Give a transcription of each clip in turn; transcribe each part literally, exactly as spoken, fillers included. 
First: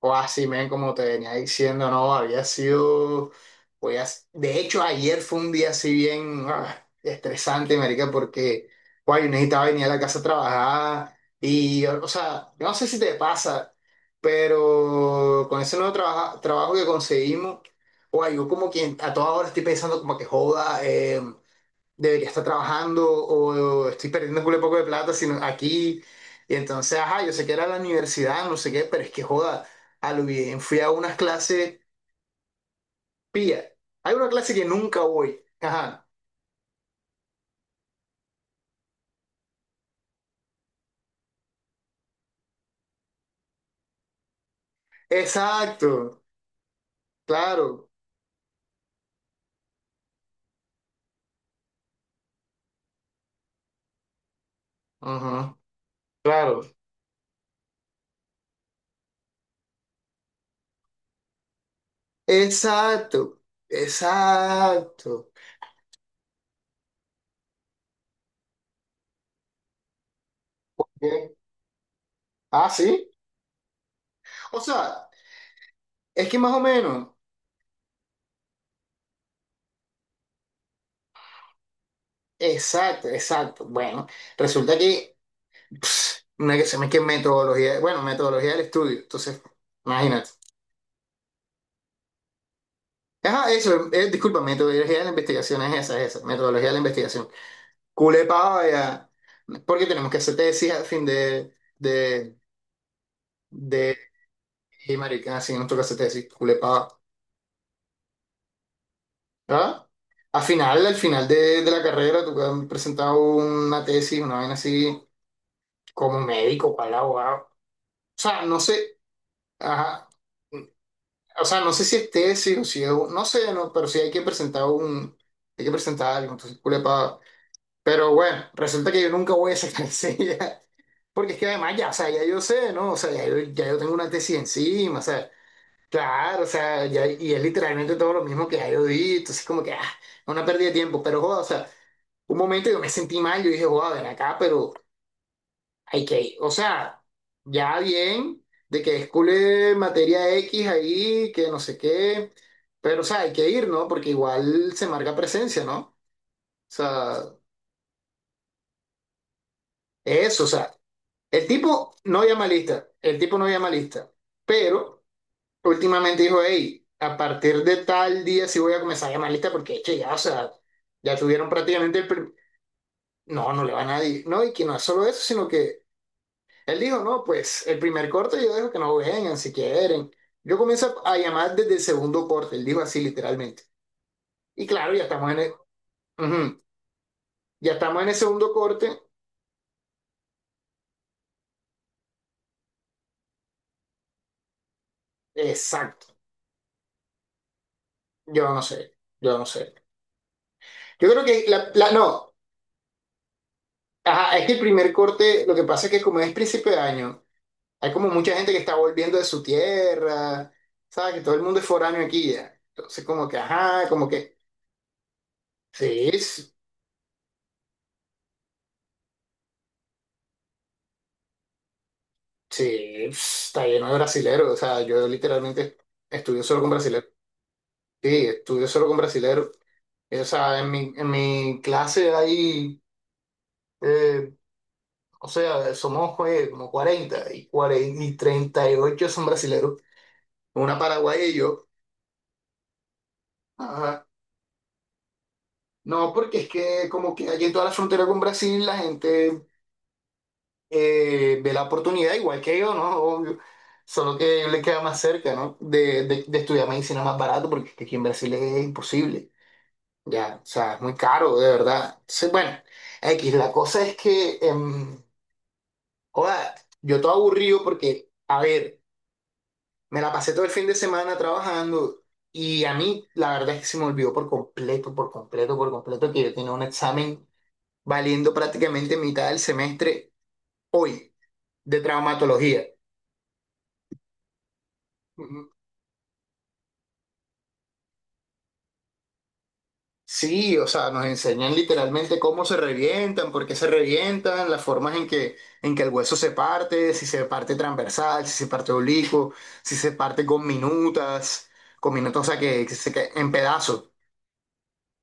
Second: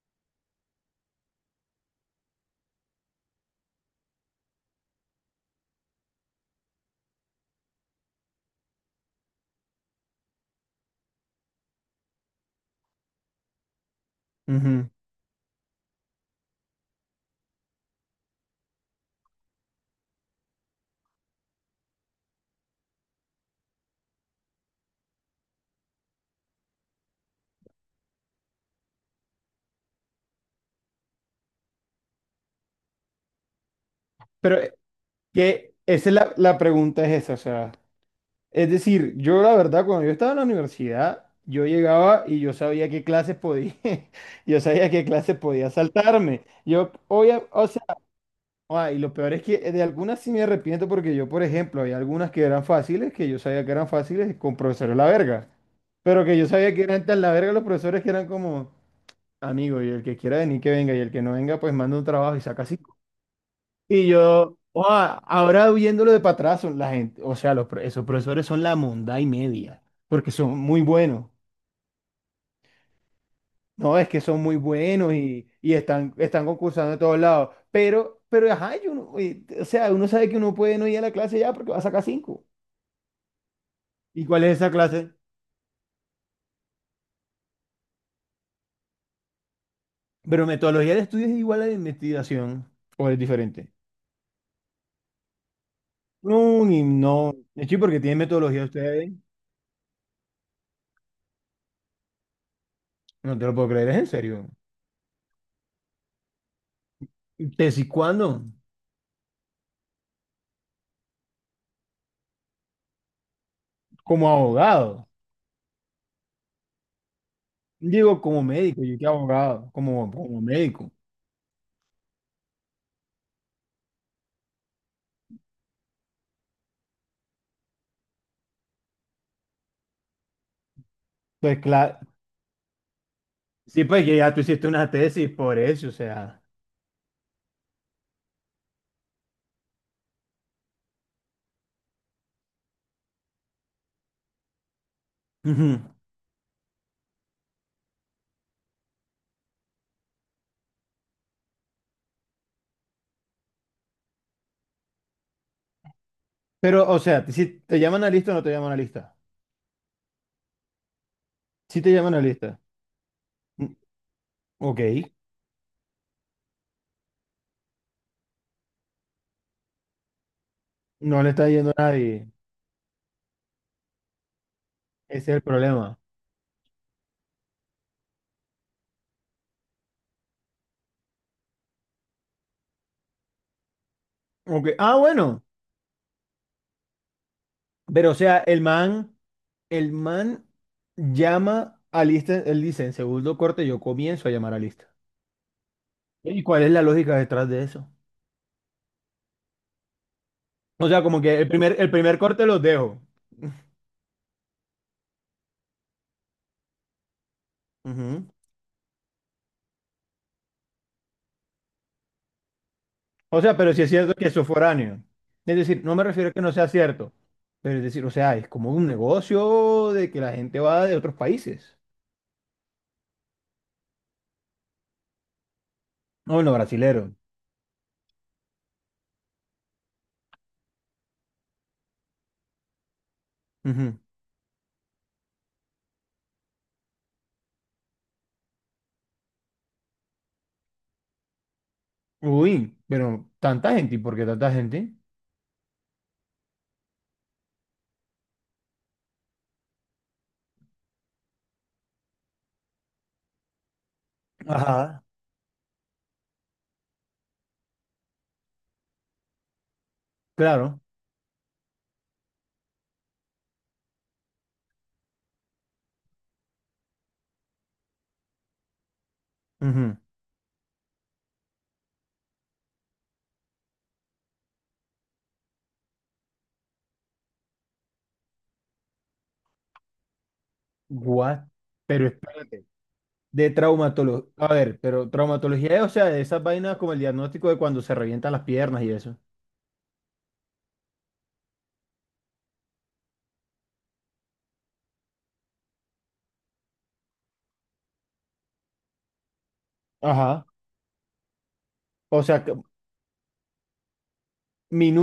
O así, men, como te venía diciendo, no, había sido, pues, de hecho, ayer fue un día así bien ah, estresante, marica, porque, guay, yo necesitaba venir a la casa a trabajar y, o sea, yo no sé si te pasa, Ujú. pero con ese nuevo trabaja- trabajo que conseguimos, guay, yo como quien a toda hora estoy pensando como que joda, em, debería estar trabajando o estoy perdiendo un culo de poco de plata sino aquí. Y entonces, ajá, yo sé que era la universidad, no sé qué, pero es que joda, a lo bien fui a unas clases pía. Hay una clase Pero que eh, nunca voy. que Ajá. esa es la, la pregunta es esa, o sea, es decir, yo la verdad, cuando yo estaba en la universidad, yo llegaba y yo sabía qué clases podía, yo sabía qué clases podía Exacto, saltarme. Yo, obvia- o sea, claro. ah, y lo peor es que eh, de algunas sí me arrepiento porque yo, por ejemplo, hay algunas que eran fáciles, que yo sabía que eran fáciles con profesores la verga, Ajá, pero que yo claro. sabía que eran tan la verga los profesores que eran como, amigo, y el que quiera venir que venga, y el que no venga, pues manda un trabajo y saca así. Exacto, Y yo, oh, exacto. ahora viéndolo de para atrás, son la gente, o sea, los, pro- esos profesores son la monda y media, porque son muy buenos. Bien. Ah, sí. No, es que son muy O sea, buenos y, y están, es que están más o concursando de menos. todos lados. Pero, pero, ajá, y uno- y- o sea, uno sabe que uno puede no ir a la clase ya porque va a sacar cinco. Exacto, exacto. Bueno, ¿Y cuál es esa resulta clase? que una que se me que metodología, bueno, metodología del estudio, entonces, imagínate. Pero metodología de estudio es igual a la de investigación, o es Ajá, diferente. eso, eh, disculpa, metodología de la investigación es esa, es esa, No, metodología de la ni- investigación. no. De hecho, ¿porque tiene Culepa, metodología ya, ustedes? porque tenemos que hacer tesis al fin de, de, No te lo puedo creer, de, es en serio. y marica, así nos toca hacer tesis, culepa, ¿Tesis cuándo? ¿verdad? Al final, al final de, de la carrera, tú has presentado una tesis, Como una vaina así, abogado. como médico, para el abogado. O Digo, sea, como no médico, sé, yo que abogado, ajá. como, como médico. O sea, no sé si es tesis o si es, un- no sé, no, pero sí hay que presentar un, hay que presentar algo, entonces culepa. Pero bueno, resulta que yo nunca voy a sacar enseguida, porque es que Pues además ya, o claro, sea, ya yo sé, ¿no? O sea, ya yo, ya yo sí, tengo pues una que ya tesis tú hiciste una encima, o sea, tesis por eso, o sea. claro, o sea, ya, y es literalmente todo lo mismo que ya yo di, entonces como que, ah, una pérdida de tiempo, pero joda, o sea, un momento yo me sentí mal, yo dije, joda, ven acá, pero Ujú. hay que, o sea, ya bien, de que escule materia X ahí, que no sé qué, pero, o sea, hay que ir, ¿no? Porque igual se marca presencia, ¿no? O Pero, o sea, sea, si te llaman a lista o no te llaman a lista. eso, o sea, el Si te tipo llaman a no llama lista. lista, el tipo no llama Mm. lista, Ok, pero últimamente dijo, hey, a partir de tal día sí voy a comenzar a llamar lista porque, che, ya, o sea, ya no le tuvieron está yendo a prácticamente el... nadie. prim- no, no le va a nadie, ¿no? Y que no es solo eso, Ese es el sino que... problema. Él dijo, no, pues el primer corte yo dejo que nos vengan si quieren. Yo comienzo a llamar desde el segundo corte, él dijo así literalmente. Y Ok, claro, ah, ya estamos en bueno. el, ujú, ya estamos en Pero, el o sea, segundo el corte, man, el man llama a lista, él dice, en segundo corte yo comienzo a llamar a lista. exacto. ¿Y cuál es la lógica detrás de eso? Yo no sé, yo no sé. O sea, Yo como creo que que el la, primer, la- el primer no, corte los dejo. ajá, es que el primer corte, lo que pasa es que como es principio de año, hay como Ujú. mucha gente que está volviendo de su tierra, ¿sabes? Que todo el mundo es foráneo aquí ya. Entonces como que, O sea, pero si ajá, es como cierto que que, eso es foráneo. Es decir, no me sí, refiero a que sí, no sea cierto, pero es decir, o sea, es como un negocio de que la gente va de otros países. sí, está lleno de brasileros. O sea, yo literalmente No, estudio bueno, solo con brasileros. brasilero. Sí, estudio solo con brasileros. Eh, O sea, en mi, en mi clase hay, Ujú. eh, o sea, somos pues, como cuarenta y, cuarenta y treinta y ocho son brasileros. Una paraguaya y yo. Uy, pero tanta gente, ¿y Ajá. por qué tanta gente? No, porque es que como que allí en toda la frontera con Brasil la gente eh, ve la oportunidad igual que yo, ¿no? Obvio. Solo que le queda más Ajá. cerca, ¿no? De, de, de estudiar medicina más barato, porque es que aquí en Brasil es imposible. Ya, o sea, es Claro. muy caro, de verdad. Sí, bueno, X, la cosa es que, em, joda, yo todo aburrido porque, a ver, Ujú. me la pasé todo el fin de semana trabajando y a mí la verdad es que se me olvidó por completo, por completo, por completo que yo tenía un examen valiendo prácticamente mitad del semestre hoy What? de Pero traumatología. espérate. De traumatología. A ver, pero traumatología es, o sea, de esas vainas como el diagnóstico de cuando se revientan las piernas y eso. Sí, o sea, nos enseñan literalmente cómo se revientan, por qué se revientan, las formas en que, en que el hueso se parte, si se parte transversal, si se parte oblicuo, si se parte con Ajá. minutas, con minutas, O o sea, sea, que- que, que se cae en pedazos,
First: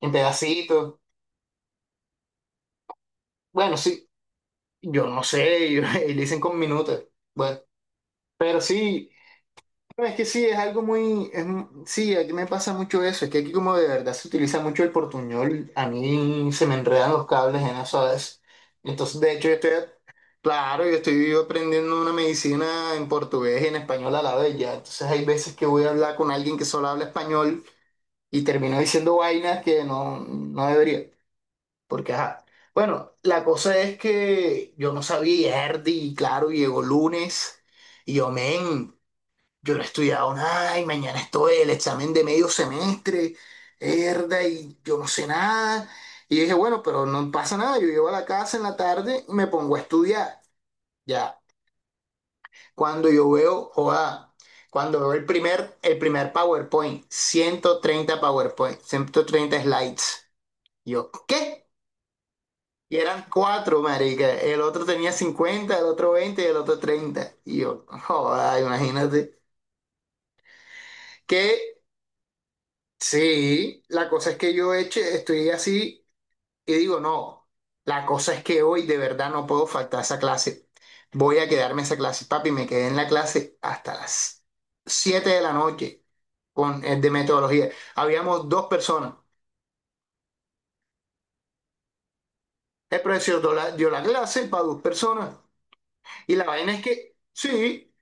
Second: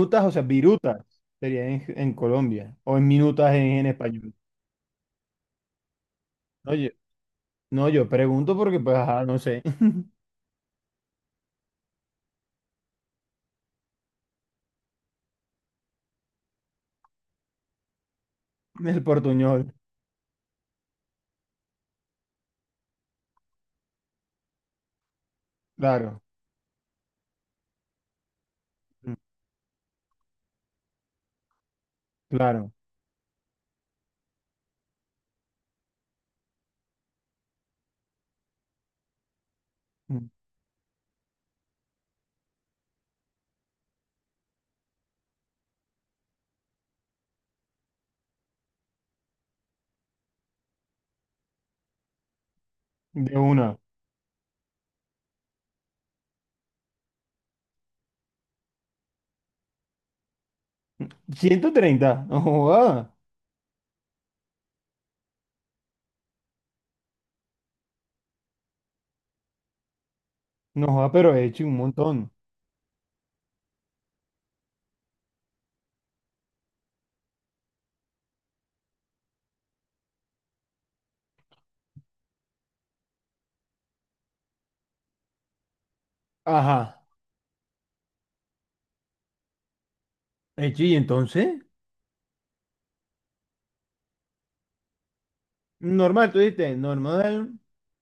en o sea, pedacitos. virutas sería en, en Colombia, o en minutas en Bueno, en sí, español. yo no sé, y dicen con No, yo, minutas. Bueno, no, yo pregunto pero porque, pues, sí. ajá, no sé. No, es que sí, es algo muy, es mu- sí, aquí me pasa mucho eso, es que aquí como de verdad se utiliza mucho el portuñol, a mí se me enredan los cables en eso a veces. El Entonces, de hecho, yo estoy, portuñol. claro, yo estoy aprendiendo una medicina en portugués y en español a la vez ya. Entonces, hay veces que voy a hablar Claro. con alguien que solo habla español y termino Mm. diciendo vainas que no, no debería, porque ajá. Claro. Bueno, la cosa es que yo no sabía y Erdi, y claro, llegó lunes. Y yo, men, yo no he Mm. estudiado nada y mañana estoy el examen de medio semestre, herda, y yo no sé nada. Y dije, bueno, pero no pasa nada, yo llego a la casa en la tarde y me pongo a estudiar. Ya, cuando yo De veo, una. joda, cuando veo el primer, el primer PowerPoint, ciento treinta PowerPoint, ciento treinta slides. Yo, ¿qué? Ciento treinta. No Y joda. eran cuatro, marica. El otro tenía cincuenta, el otro veinte y el otro treinta. Y yo, joda, imagínate. No joda, pero he ¿Qué? hecho un montón. Sí, la cosa es que yo eche, estoy así y digo, no, la cosa es que hoy de verdad no puedo faltar a esa clase. Voy a quedarme en esa clase, papi, me quedé en la clase hasta las siete de la noche con el Ajá. de metodología. Habíamos dos personas. Hecho, y entonces. El profesor dio la, dio la clase para dos personas. Normal, Y tú la vaina dijiste, es que, normal. sí,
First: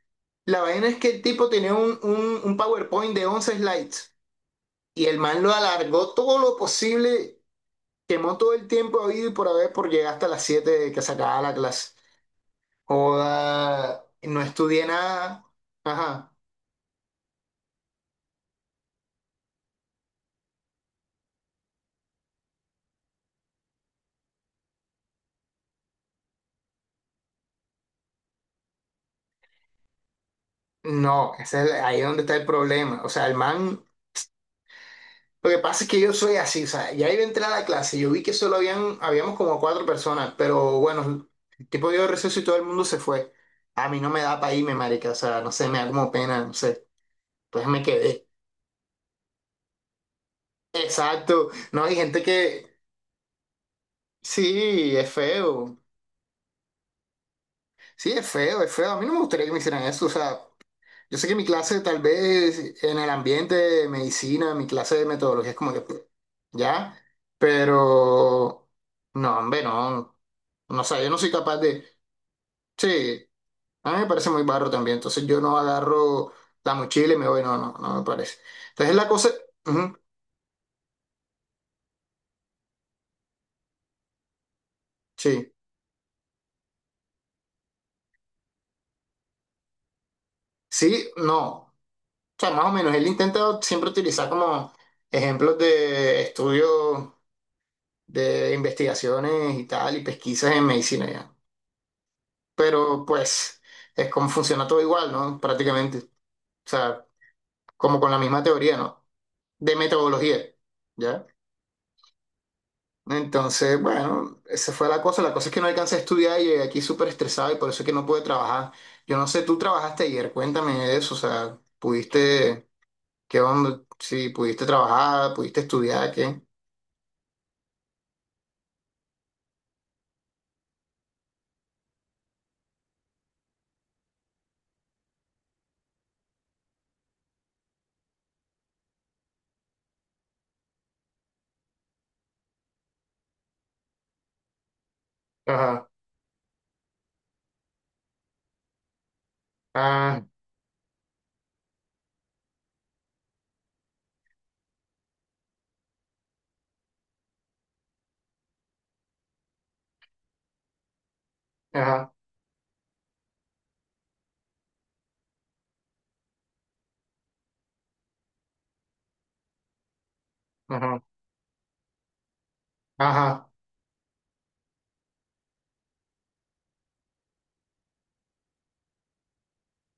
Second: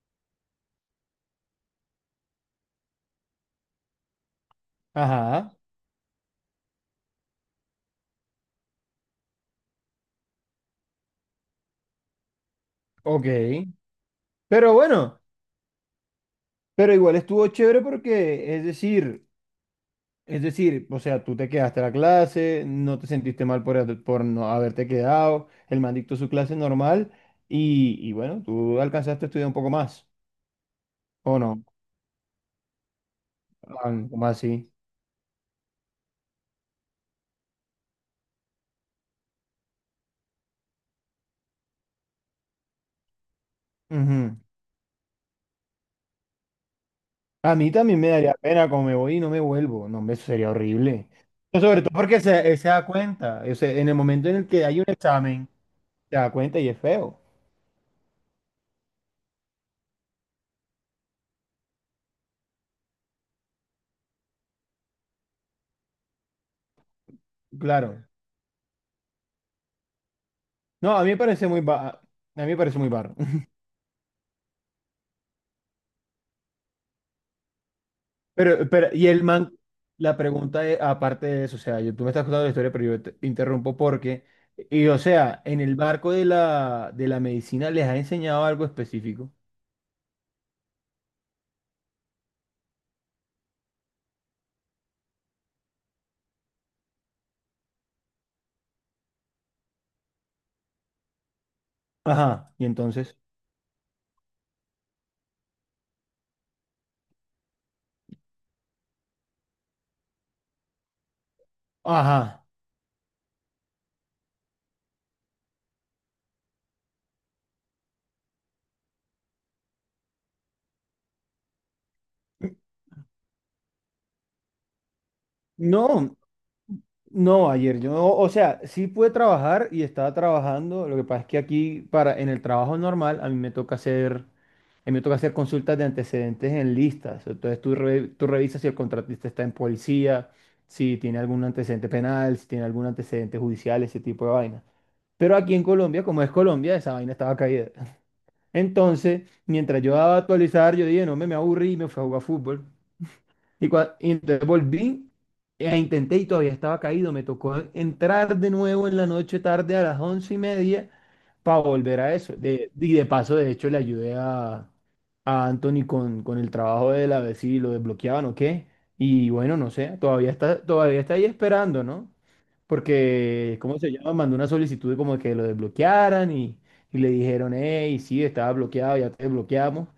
la vaina es que el tipo tenía un, un, un PowerPoint de once slides y el man lo Ajá. alargó todo lo posible. Quemó todo el tiempo habido y por haber por llegar hasta las siete de que se acababa la clase. Ok. Joda, no Pero estudié bueno, nada. Ajá. pero igual estuvo chévere porque, es decir. Es decir, o sea, tú te quedaste a la clase, no te sentiste mal por, haber- por no haberte quedado, el man dictó su clase normal y, y bueno, tú alcanzaste a estudiar un poco más, No, ¿o ese no? es el- ahí es donde está el problema. O sea, el man, Man, ¿cómo así? lo que pasa es que yo soy así, o sea, ya iba a entrar a la clase, yo vi que solo habían, habíamos como cuatro personas, pero bueno, el tipo dio receso y todo el mundo se fue. A mí no me Ujú. da para irme, marica, o sea, no sé, me da como pena, no sé. A Entonces mí me también me quedé. daría pena como me voy y no me vuelvo, no, hombre, eso sería horrible. Exacto. Pero sobre No, todo hay porque gente se, él que, se da cuenta, o sea, en el momento en el que hay un sí, es examen, feo. se da cuenta y es feo, Sí, es feo, es feo. A mí no me gustaría que me hicieran eso. O sea, yo sé que mi clase tal vez en el ambiente de medicina, mi clase de metodología es como que, pues, ya, claro. pero no, hombre, no. No No, a sé, yo mí me no soy parece capaz muy, de... ba- a mí me parece muy barro. Sí, a mí me parece muy barro también. Entonces yo no agarro la mochila y me voy, no, no, no me parece. Pero, pero, Entonces la y el cosa... man, ujú, la pregunta es, aparte de eso, o sea, yo, tú me estás contando la historia, pero yo te interrumpo porque, y o sea, sí, en el barco de la, de la medicina les ha enseñado algo específico. sí, no. O sea, más o menos, él intenta siempre utilizar como ejemplos de estudio de investigaciones y tal, y pesquisas en medicina ya. Ajá, y Pero entonces, pues es como funciona todo igual, ¿no? Prácticamente. O sea, como con la misma teoría, ¿no? De metodología, ¿ya? ajá. Entonces, bueno, esa fue la cosa. La cosa es que no alcancé a estudiar y llegué aquí súper estresado y por eso es que no pude trabajar. Yo no sé, tú trabajaste ayer, cuéntame de eso, o sea, pudiste, ¿qué onda? Si pudiste trabajar, pudiste estudiar, No, ¿qué? No, ayer yo, o sea, sí pude trabajar y estaba trabajando. Lo que pasa es que aquí para en el trabajo normal a mí me toca hacer, a mí me toca hacer consultas de antecedentes en listas. Entonces tú, re- tú revisas si el contratista está en policía, si tiene algún antecedente penal, si tiene algún antecedente judicial, ese tipo de vaina. Pero aquí en Ajá, Colombia, como es Colombia, esa vaina estaba caída. Entonces, mientras yo daba a ah, actualizar, yo dije, no me, me aburrí y me fui a jugar fútbol. Y, cua- y entonces volví, e intenté y todavía estaba caído. Me tocó entrar de nuevo en la noche tarde a las once y media para volver ajá, a eso. De, y de paso, de hecho, le ayudé a, a Anthony con, con el trabajo de él a ver si lo desbloqueaban o qué. Y bueno, no sé, todavía está, todavía ajá, está ahí esperando, ¿no? ajá, Porque, ¿cómo se llama? Mandó una solicitud como de que lo desbloquearan y, y le dijeron, hey, sí, estaba bloqueado, ya te desbloqueamos,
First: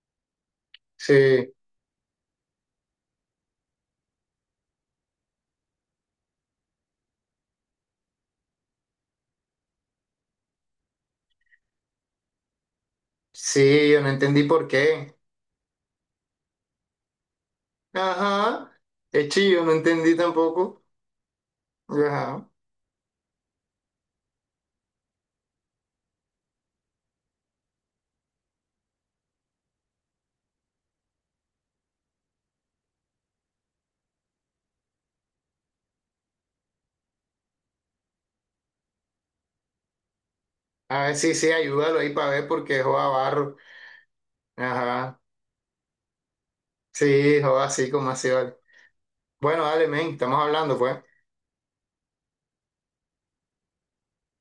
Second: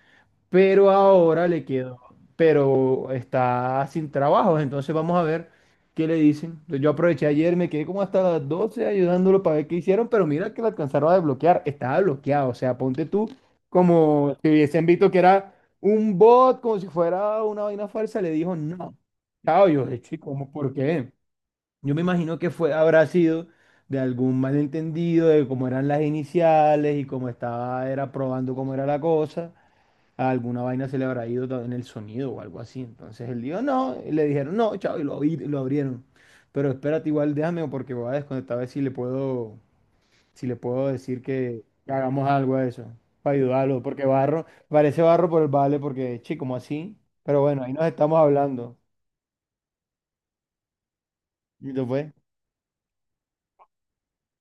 pero ahora sí. le quedó, pero está sin trabajo, entonces vamos a ver qué le dicen. Yo aproveché ayer, me quedé como hasta las doce ayudándolo para ver qué hicieron, pero mira que lo alcanzaron a desbloquear, estaba bloqueado, o sea, ponte tú Sí, yo no como entendí si por hubiesen visto qué. que era un bot, como si fuera una vaina falsa, le dijo Ajá. no. Es chillo, Chao, no yo, "Eh, entendí chico, ¿cómo, por tampoco. qué? Yo me imagino Ajá. que fue, habrá sido de algún malentendido de cómo eran las iniciales y cómo estaba, era probando cómo era la cosa, alguna vaina se le habrá ido ta- en el sonido o algo así. Entonces él dijo, no, y le dijeron, no, chao, y lo, abri- lo abrieron. Pero espérate, igual déjame porque voy a desconectar a ver si le puedo, si le puedo A ver, decir sí, sí, que, que ayúdalo ahí hagamos para ver algo a porque eso, joda para barro. ayudarlo, porque barro, parece Ajá. barro por el vale, porque, che, como así. Sí, Pero bueno, joda ahí nos así como estamos así, vale. hablando. Bueno, dale, men, estamos hablando, pues. Y te fue.